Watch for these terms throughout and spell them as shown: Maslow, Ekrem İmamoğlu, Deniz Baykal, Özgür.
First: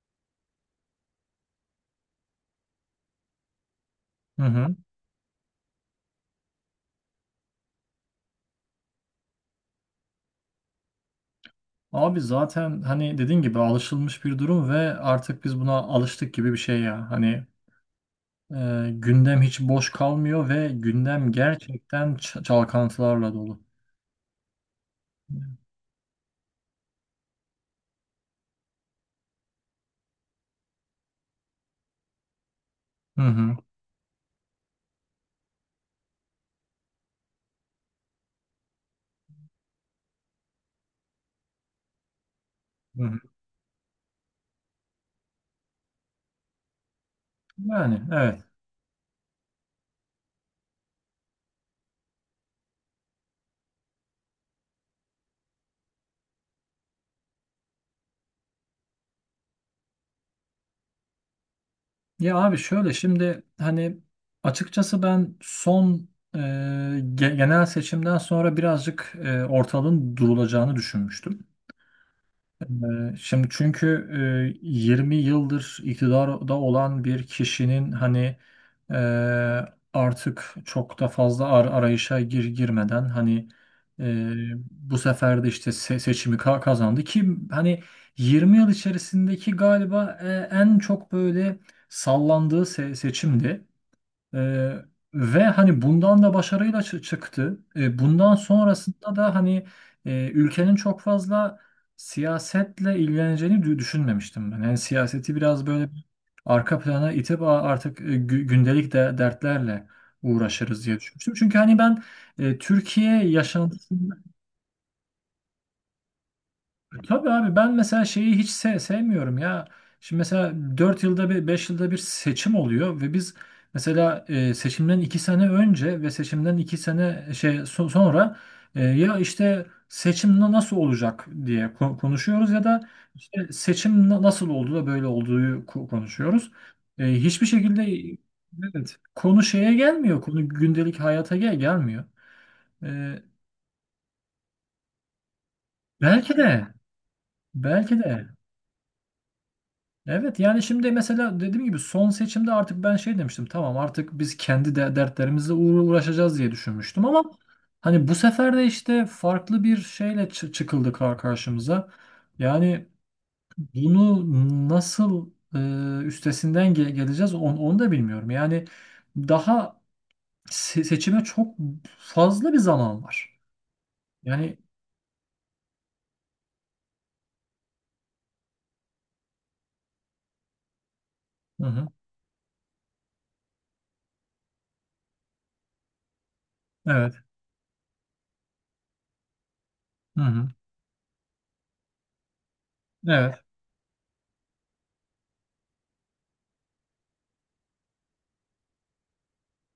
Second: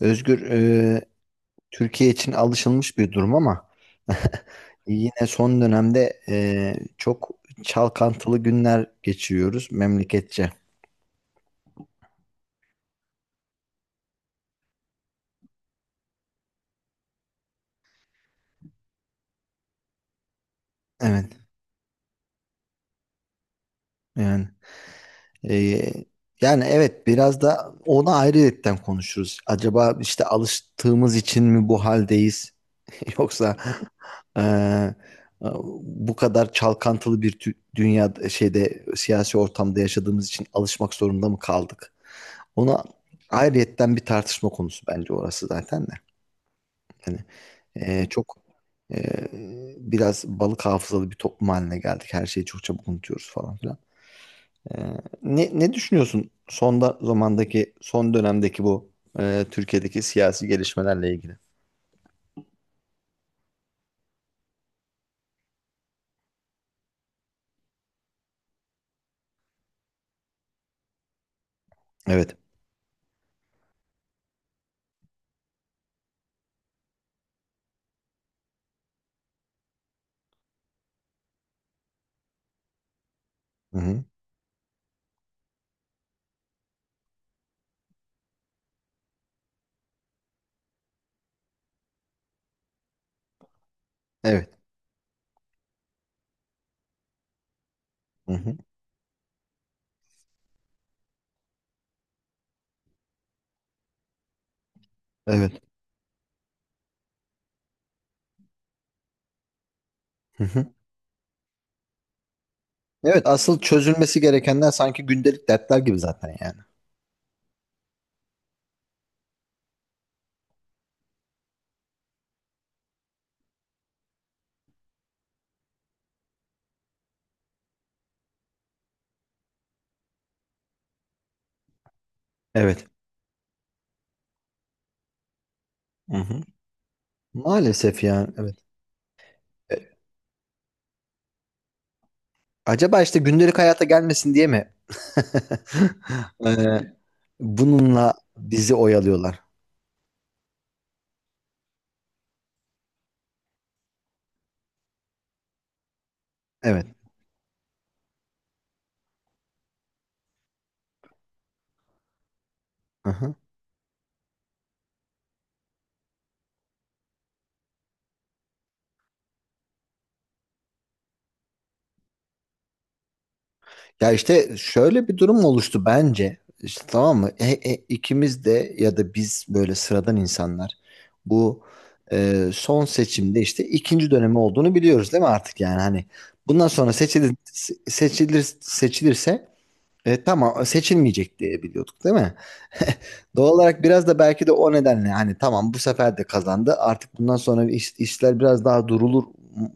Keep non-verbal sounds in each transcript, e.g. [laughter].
Özgür, Türkiye için alışılmış bir durum ama [laughs] Hı hı. yine son dönemde çok çalkantılı günler geçiriyoruz memleketçe. Abi zaten hani dediğin gibi alışılmış bir durum ve artık biz buna alıştık gibi bir şey ya. Hani gündem hiç boş kalmıyor ve Evet, gündem gerçekten çalkantılarla dolu. yani. Ee, Yani evet biraz da onu ayrıyetten konuşuruz. Acaba işte alıştığımız için mi bu haldeyiz? [laughs] Hı Yoksa hı. eee, bu kadar çalkantılı dünya şeyde siyasi ortamda yaşadığımız için alışmak zorunda mı kaldık? Ona Hı hı. ayrıyetten bir tartışma konusu bence orası zaten de. Yani Yani, çok evet. eee, biraz balık hafızalı bir toplum haline geldik. Her şeyi çok çabuk unutuyoruz falan filan. Ee, ne düşünüyorsun zamandaki, son dönemdeki bu Türkiye'deki siyasi gelişmelerle ilgili? Ya abi şöyle şimdi hani açıkçası ben son genel seçimden sonra birazcık ortalığın durulacağını düşünmüştüm. Evet. Şimdi çünkü 20 yıldır iktidarda olan bir kişinin hani e, artık çok da fazla arayışa girmeden hani Hı hı. e, bu sefer de işte seçimi kazandı ki hani 20 yıl içerisindeki galiba en çok böyle sallandığı seçimdi. Evet. Ee, ve hani bundan da başarıyla çıktı. Ee, Hı bundan hı. sonrasında da hani ülkenin çok fazla siyasetle ilgileneceğini düşünmemiştim ben. Yani siyaseti Evet. biraz böyle arka plana itip "Aa, artık gündelik de dertlerle Hı hı. uğraşırız" diye düşünmüştüm. Çünkü hani ben Türkiye Evet, asıl yaşantısı. çözülmesi gerekenler sanki gündelik dertler gibi zaten yani. Tabii abi ben mesela şeyi hiç sevmiyorum ya. Şimdi mesela 4 yılda bir, 5 yılda bir seçim oluyor ve biz mesela seçimden 2 sene önce ve seçimden 2 sene sonra ya işte seçim nasıl olacak diye konuşuyoruz ya Evet. da işte seçim nasıl oldu da böyle olduğu Hı hı. konuşuyoruz. Hiçbir şekilde, Maalesef yani. Evet. evet, konu şeye E, gelmiyor. Konu gündelik hayata gelmiyor. Acaba işte E, gündelik hayata gelmesin diye mi? belki [laughs] de Ee, belki Bununla de bizi oyalıyorlar. evet, yani şimdi mesela dediğim gibi son seçimde artık ben şey demiştim, tamam artık biz kendi de dertlerimizle uğraşacağız diye Evet. düşünmüştüm ama hani bu sefer de işte farklı bir şeyle çıkıldı karşımıza. Yani Hı hı. bunu nasıl üstesinden geleceğiz onu da bilmiyorum. Yani daha seçime çok fazla bir zaman var. Ya işte Yani. şöyle bir durum oluştu bence. İşte tamam mı? İkimiz de ya da biz böyle sıradan insanlar bu Hı hı. Son seçimde işte ikinci dönemi olduğunu biliyoruz değil mi artık yani hani bundan sonra Evet. Seçilirse Hı hı. tamam seçilmeyecek diye biliyorduk değil mi? [laughs] Evet. Doğal olarak biraz da belki de o nedenle hani tamam bu sefer de kazandı. Artık bundan sonra işler biraz daha durulur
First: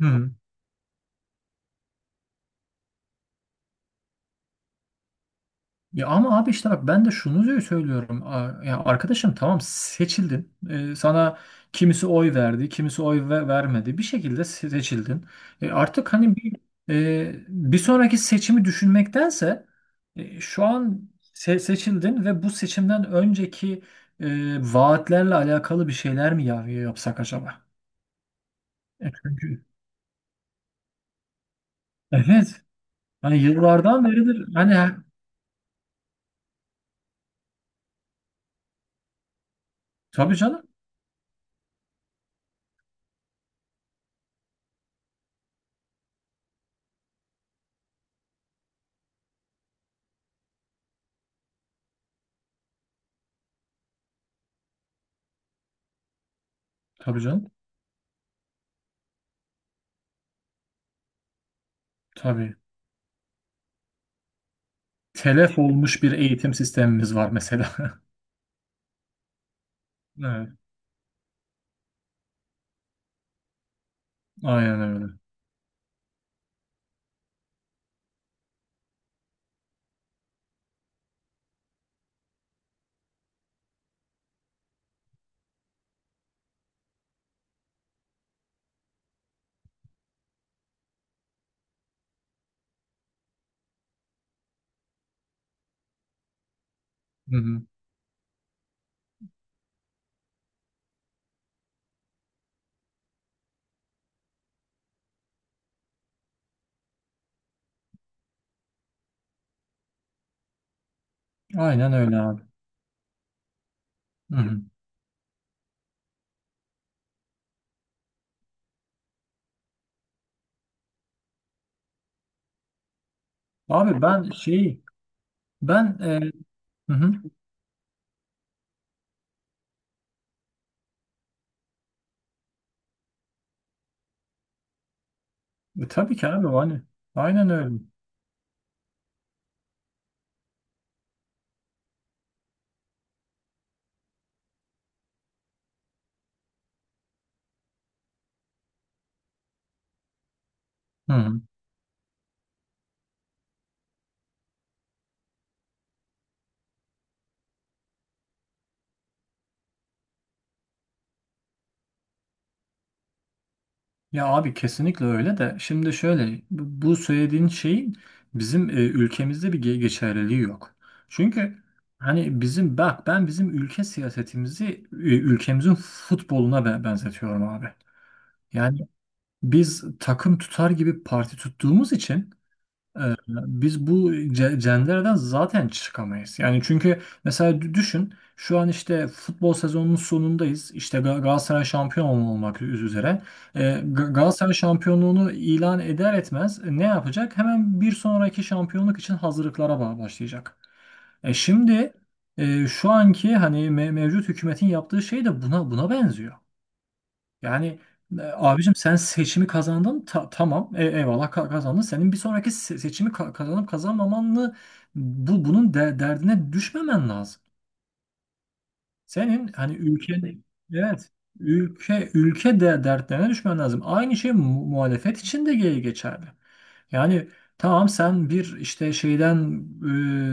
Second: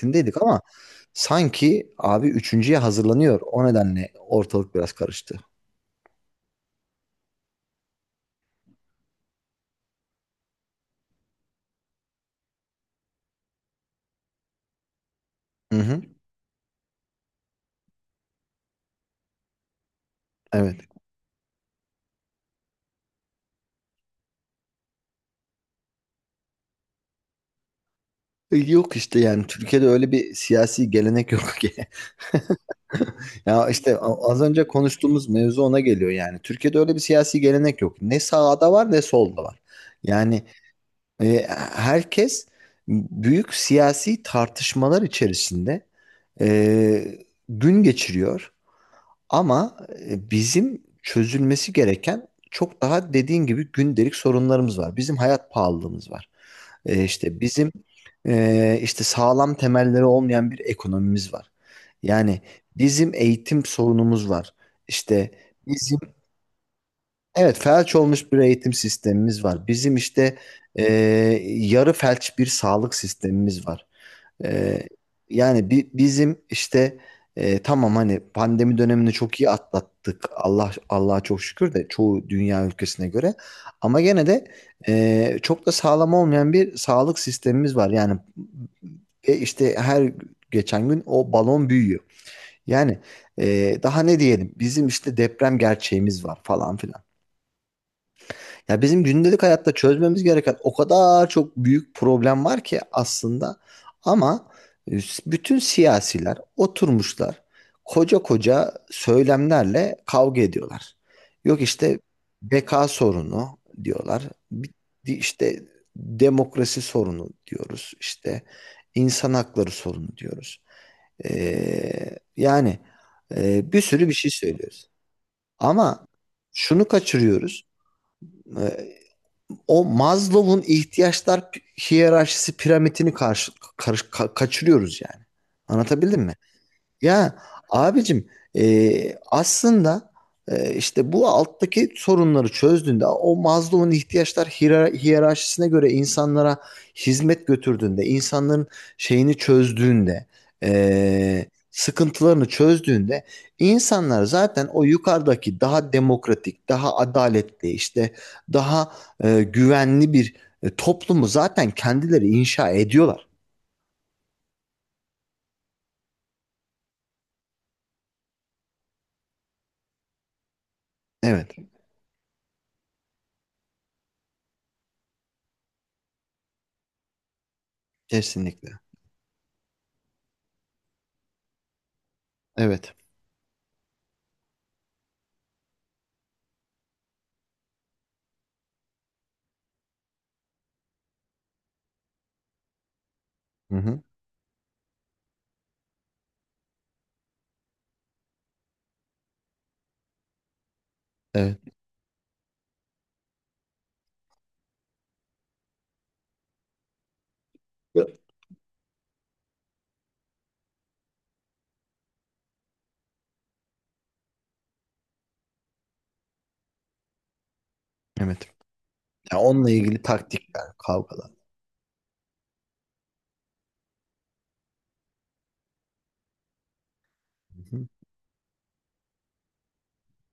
Hı hı. ama sanki abi üçüncüye hazırlanıyor. O nedenle ortalık biraz karıştı. Ya ama abi işte bak ben de şunu söylüyorum. Ya arkadaşım, tamam seçildin. Sana kimisi oy verdi, kimisi oy vermedi. Bir şekilde seçildin. E, Hı hı. artık hani bir sonraki seçimi düşünmektense şu Evet. an seçildin ve bu seçimden önceki vaatlerle alakalı bir şeyler mi ya yapsak acaba? Yok E, işte yani çünkü Türkiye'de öyle bir siyasi gelenek yok ki. [laughs] evet. Hani Ya işte yıllardan az beridir önce hani. konuştuğumuz mevzu ona geliyor yani. Türkiye'de öyle bir siyasi gelenek yok. Ne sağda var ne solda var. Tabii Yani canım. e, herkes büyük siyasi tartışmalar içerisinde e, gün geçiriyor. Ama bizim çözülmesi gereken çok daha dediğin gibi gündelik sorunlarımız var. Bizim hayat pahalılığımız var. E, Tabii işte canım. bizim e, işte sağlam temelleri olmayan bir ekonomimiz var. Yani Tabii. bizim eğitim sorunumuz var. İşte Telef bizim olmuş bir eğitim sistemimiz var evet mesela. felç [laughs] olmuş bir eğitim sistemimiz var. Bizim işte Evet, e, yarı felç bir sağlık sistemimiz var. aynen Ee, öyle. yani bizim işte tamam hani pandemi dönemini çok iyi atlattık. Allah Allah'a çok şükür de çoğu dünya ülkesine göre. Ama gene de çok da sağlam olmayan bir sağlık sistemimiz var. Yani işte her geçen gün o balon büyüyor. Yani daha ne diyelim? Bizim işte deprem gerçeğimiz var falan filan. Hı hı. Ya bizim gündelik hayatta çözmemiz gereken o kadar çok büyük problem var ki aslında ama e, bütün siyasiler oturmuşlar koca koca söylemlerle kavga ediyorlar. Yok Aynen işte öyle abi. beka sorunu diyorlar. Hı hı. Bi- işte demokrasi sorunu diyoruz. İşte insan hakları sorunu diyoruz. Yani bir Abi sürü bir şey ben şey, söylüyoruz. ben, Ama şunu hı hı. kaçırıyoruz. e, O Maslow'un ihtiyaçlar hiyerarşisi piramitini kaçırıyoruz yani. Tabii Anlatabildim ki mi? abi hani, Ya aynen öyle. abicim e, aslında e, işte bu alttaki sorunları çözdüğünde o Maslow'un ihtiyaçlar hiyerarşisine göre insanlara hizmet götürdüğünde insanların şeyini çözdüğünde Hı hı. e, sıkıntılarını çözdüğünde insanlar zaten o yukarıdaki daha demokratik daha adaletli işte daha güvenli bir toplumu zaten kendileri inşa ediyorlar. Ya abi kesinlikle öyle de şimdi şöyle bu söylediğin şeyin bizim ülkemizde bir geçerliliği yok. Evet Çünkü hani bizim, bak, ben bizim ülke siyasetimizi ülkemizin futboluna benzetiyorum abi. kesinlikle Yani biz takım tutar gibi parti tuttuğumuz için evet. Biz bu cendereden zaten çıkamayız. Yani çünkü mesela düşün, şu an işte futbol sezonunun sonundayız. İşte Galatasaray şampiyon olmak üzere. Hı hı. Galatasaray şampiyonluğunu ilan eder etmez ne yapacak? Hemen bir sonraki şampiyonluk için hazırlıklara başlayacak. E Evet. şimdi şu anki hani mevcut hükümetin yaptığı şey de buna benziyor. Yani abicim, sen seçimi kazandın, tamam, eyvallah, kazandın. Senin bir sonraki seçimi kazanıp kazanmamanı, bunun derdine düşmemen lazım. Evet. Ya Senin onunla hani ilgili ülkenin, taktikler, evet, kavgalar. ülke de dertlerine düşmen lazım. Aynı şey muhalefet için de geçerli. Yani Hı hı. tamam, sen bir işte şeyden,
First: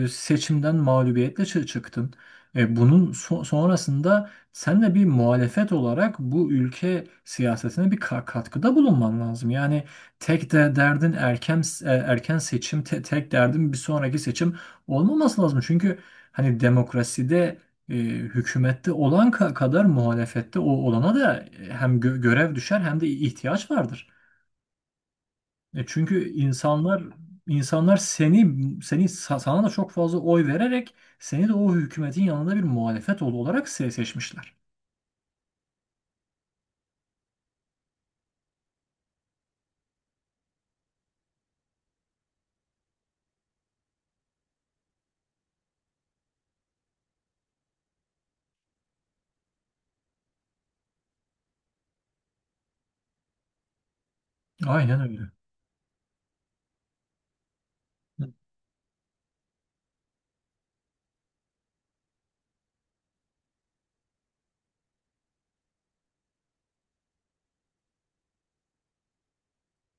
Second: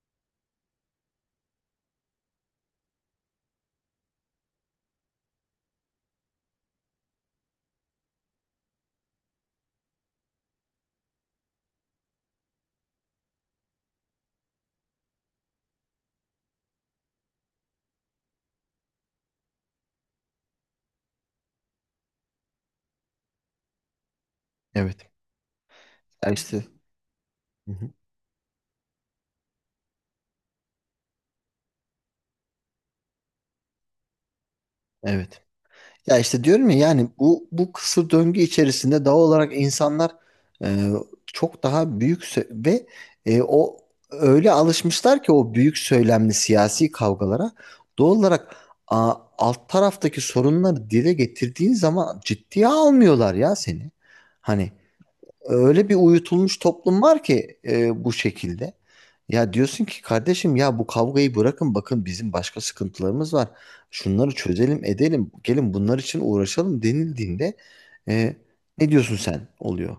seçimden mağlubiyetle çıktın. Bunun sonrasında sen de bir muhalefet olarak bu ülke siyasetine bir katkıda bulunman lazım. Yani tek de derdin erken, erken seçim, tek derdin bir sonraki seçim olmaması lazım. Çünkü hani demokraside hükümette olan kadar muhalefette olana da hem görev düşer hem de ihtiyaç vardır. Evet. E çünkü Ya işte. insanlar, Hı hı. insanlar seni sa- sana da çok fazla oy vererek seni de o hükümetin yanında bir muhalefet oğlu olarak seçmişler. Evet. Ya işte diyorum ya yani bu bu kısır döngü içerisinde doğal olarak insanlar e, çok daha büyük sö- ve e, o öyle alışmışlar ki o büyük söylemli siyasi kavgalara doğal olarak alt taraftaki sorunları dile getirdiğin zaman ciddiye almıyorlar ya seni. Hani Aynen öyle. öyle bir uyutulmuş toplum var ki bu Hı. şekilde. Ya diyorsun ki kardeşim ya bu kavgayı bırakın bakın bizim başka sıkıntılarımız var. Şunları çözelim edelim gelin bunlar için uğraşalım denildiğinde e, ne diyorsun sen oluyor.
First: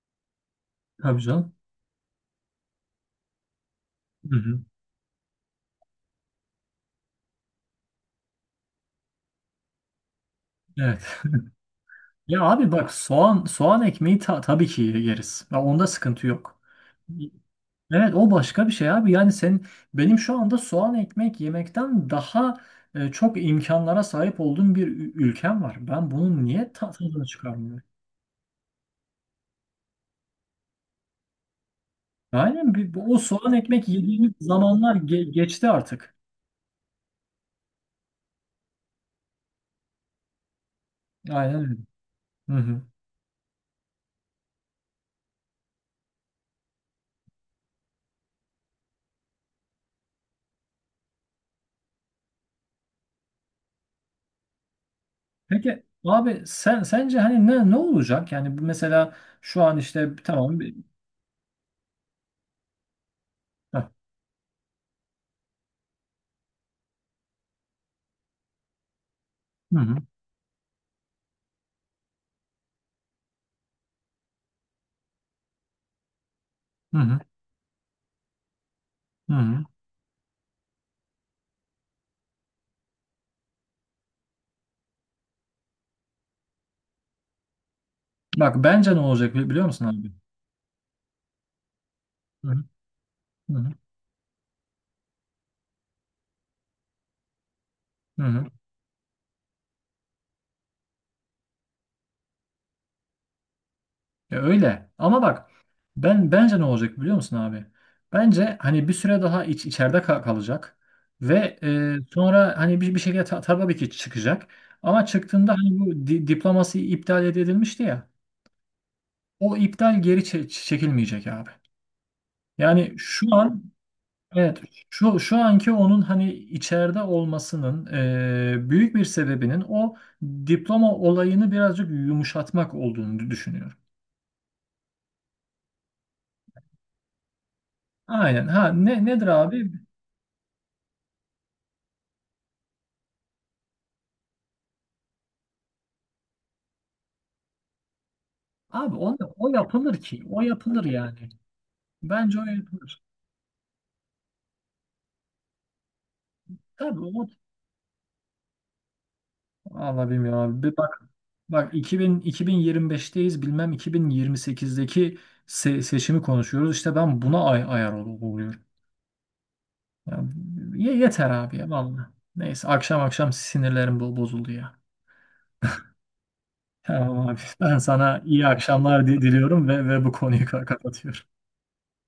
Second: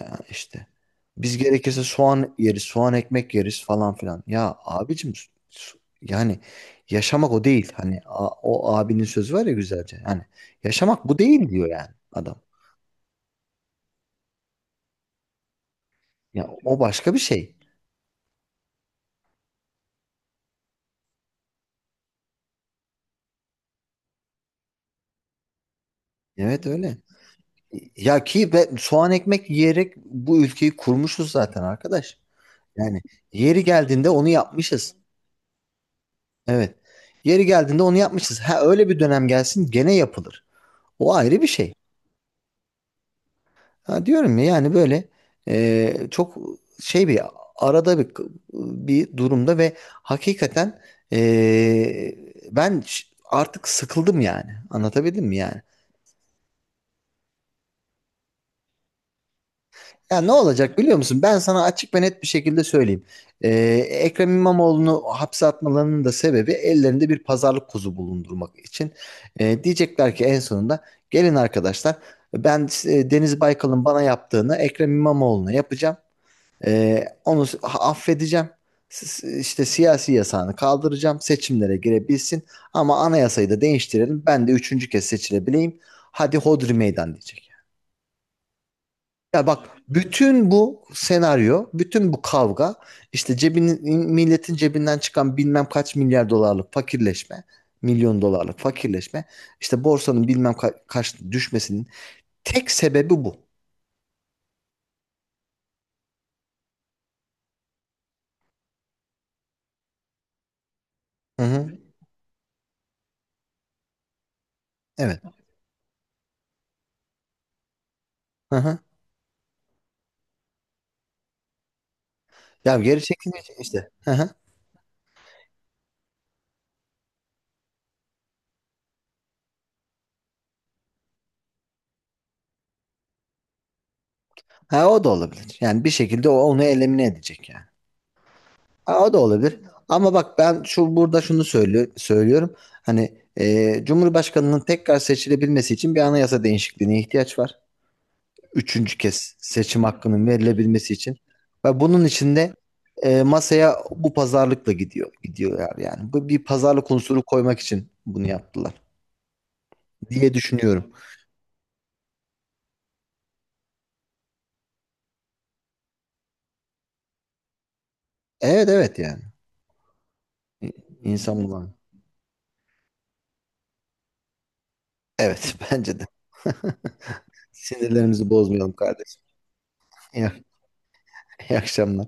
Ya işte Tabii biz canım. gerekirse soğan yeriz soğan ekmek yeriz falan filan. Hı Ya hı. abicim yani yaşamak o değil. Hani o abinin sözü var ya güzelce. Yani yaşamak bu Evet. değil diyor yani adam. Ya abi bak, soğan ekmeği tabii ki yeriz. Ya onda sıkıntı Ya yok. o başka bir şey. Evet, o başka bir şey abi. Yani sen, benim şu anda soğan ekmek yemekten daha çok imkanlara sahip olduğum bir ülkem var. Ben bunun Evet niye öyle. tadını çıkarmıyorum? Ya ki be, soğan ekmek yiyerek bu ülkeyi kurmuşuz zaten arkadaş. Aynen, Yani o soğan yeri ekmek geldiğinde onu yediğimiz yapmışız. zamanlar geçti artık. Evet. Yeri geldiğinde onu yapmışız. Ha öyle bir dönem gelsin gene yapılır. O ayrı bir Aynen şey. öyle. Hı hı. Ha diyorum ya yani böyle e, çok şey bir arada bir bir durumda ve hakikaten e, ben artık sıkıldım yani. Anlatabildim mi yani? Peki abi, sen sence hani ne olacak? Yani bu mesela şu an işte Ya ne tamam bir... olacak biliyor musun? Ben sana açık ve net bir şekilde söyleyeyim. Ee, Heh. Ekrem İmamoğlu'nu hapse atmalarının da sebebi ellerinde bir pazarlık kuzu bulundurmak için. Hı hı. Diyecekler ki en sonunda gelin arkadaşlar ben Deniz Baykal'ın bana yaptığını Ekrem İmamoğlu'na yapacağım. Hı Ee, hı. onu s- affedeceğim. Hı İşte hı. siyasi yasağını kaldıracağım. Seçimlere girebilsin. Ama anayasayı da değiştirelim. Ben de üçüncü kez seçilebileyim. Hadi hodri meydan diyecek. Bak bence ne olacak Ya biliyor bak musun abi? bütün bu senaryo, bütün bu Hı hı. kavga işte Hı hı. cebinin milletin cebinden çıkan bilmem kaç milyar dolarlık fakirleşme, milyon Hı hı. dolarlık fakirleşme, işte borsanın bilmem kaç düşmesinin tek sebebi bu. Ya öyle. Ama bak, ben bence ne olacak biliyor musun abi? Bence hani bir süre daha içeride kalacak Hı ve hı. Sonra hani bir şekilde tabii ki çıkacak. Ama Evet. çıktığında hani bu diploması iptal edilmişti ya. Hı hı. O iptal geri çekilmeyecek abi. Ya Yani geri şu çekilecek an, işte. Hı hı. evet, şu anki onun hani içeride olmasının büyük bir sebebinin o diploma olayını birazcık yumuşatmak olduğunu düşünüyorum. Ha o da olabilir. Yani bir şekilde o onu elimine edecek yani. Aynen. Ha, Ha, o da nedir olabilir. abi? Ama bak ben şu burada şunu söylüyorum. Hani Cumhurbaşkanının tekrar seçilebilmesi için bir anayasa değişikliğine ihtiyaç var. Abi Üçüncü o, kez o seçim yapılır ki. hakkının O yapılır verilebilmesi için. yani. Ve bunun için Bence o de yapılır. Masaya bu pazarlıkla gidiyorlar yani. Bu bir pazarlık Tabii unsuru o, koymak için bunu yaptılar Allah diye bilmiyorum abi. Bir bak düşünüyorum. bak 2000 2025'teyiz. Bilmem 2028'deki seçimi konuşuyoruz. İşte ben buna ayar oluyorum. Evet evet yani. Ya, İ- yeter İnsan abi ya, bulan. vallahi. Neyse, akşam akşam sinirlerim bozuldu ya. Evet [laughs] bence de. Tamam abi. Ben sana Sinirlerimizi iyi bozmayalım akşamlar kardeşim. diliyorum ve bu İyi, konuyu kapatıyorum. iyi akşamlar.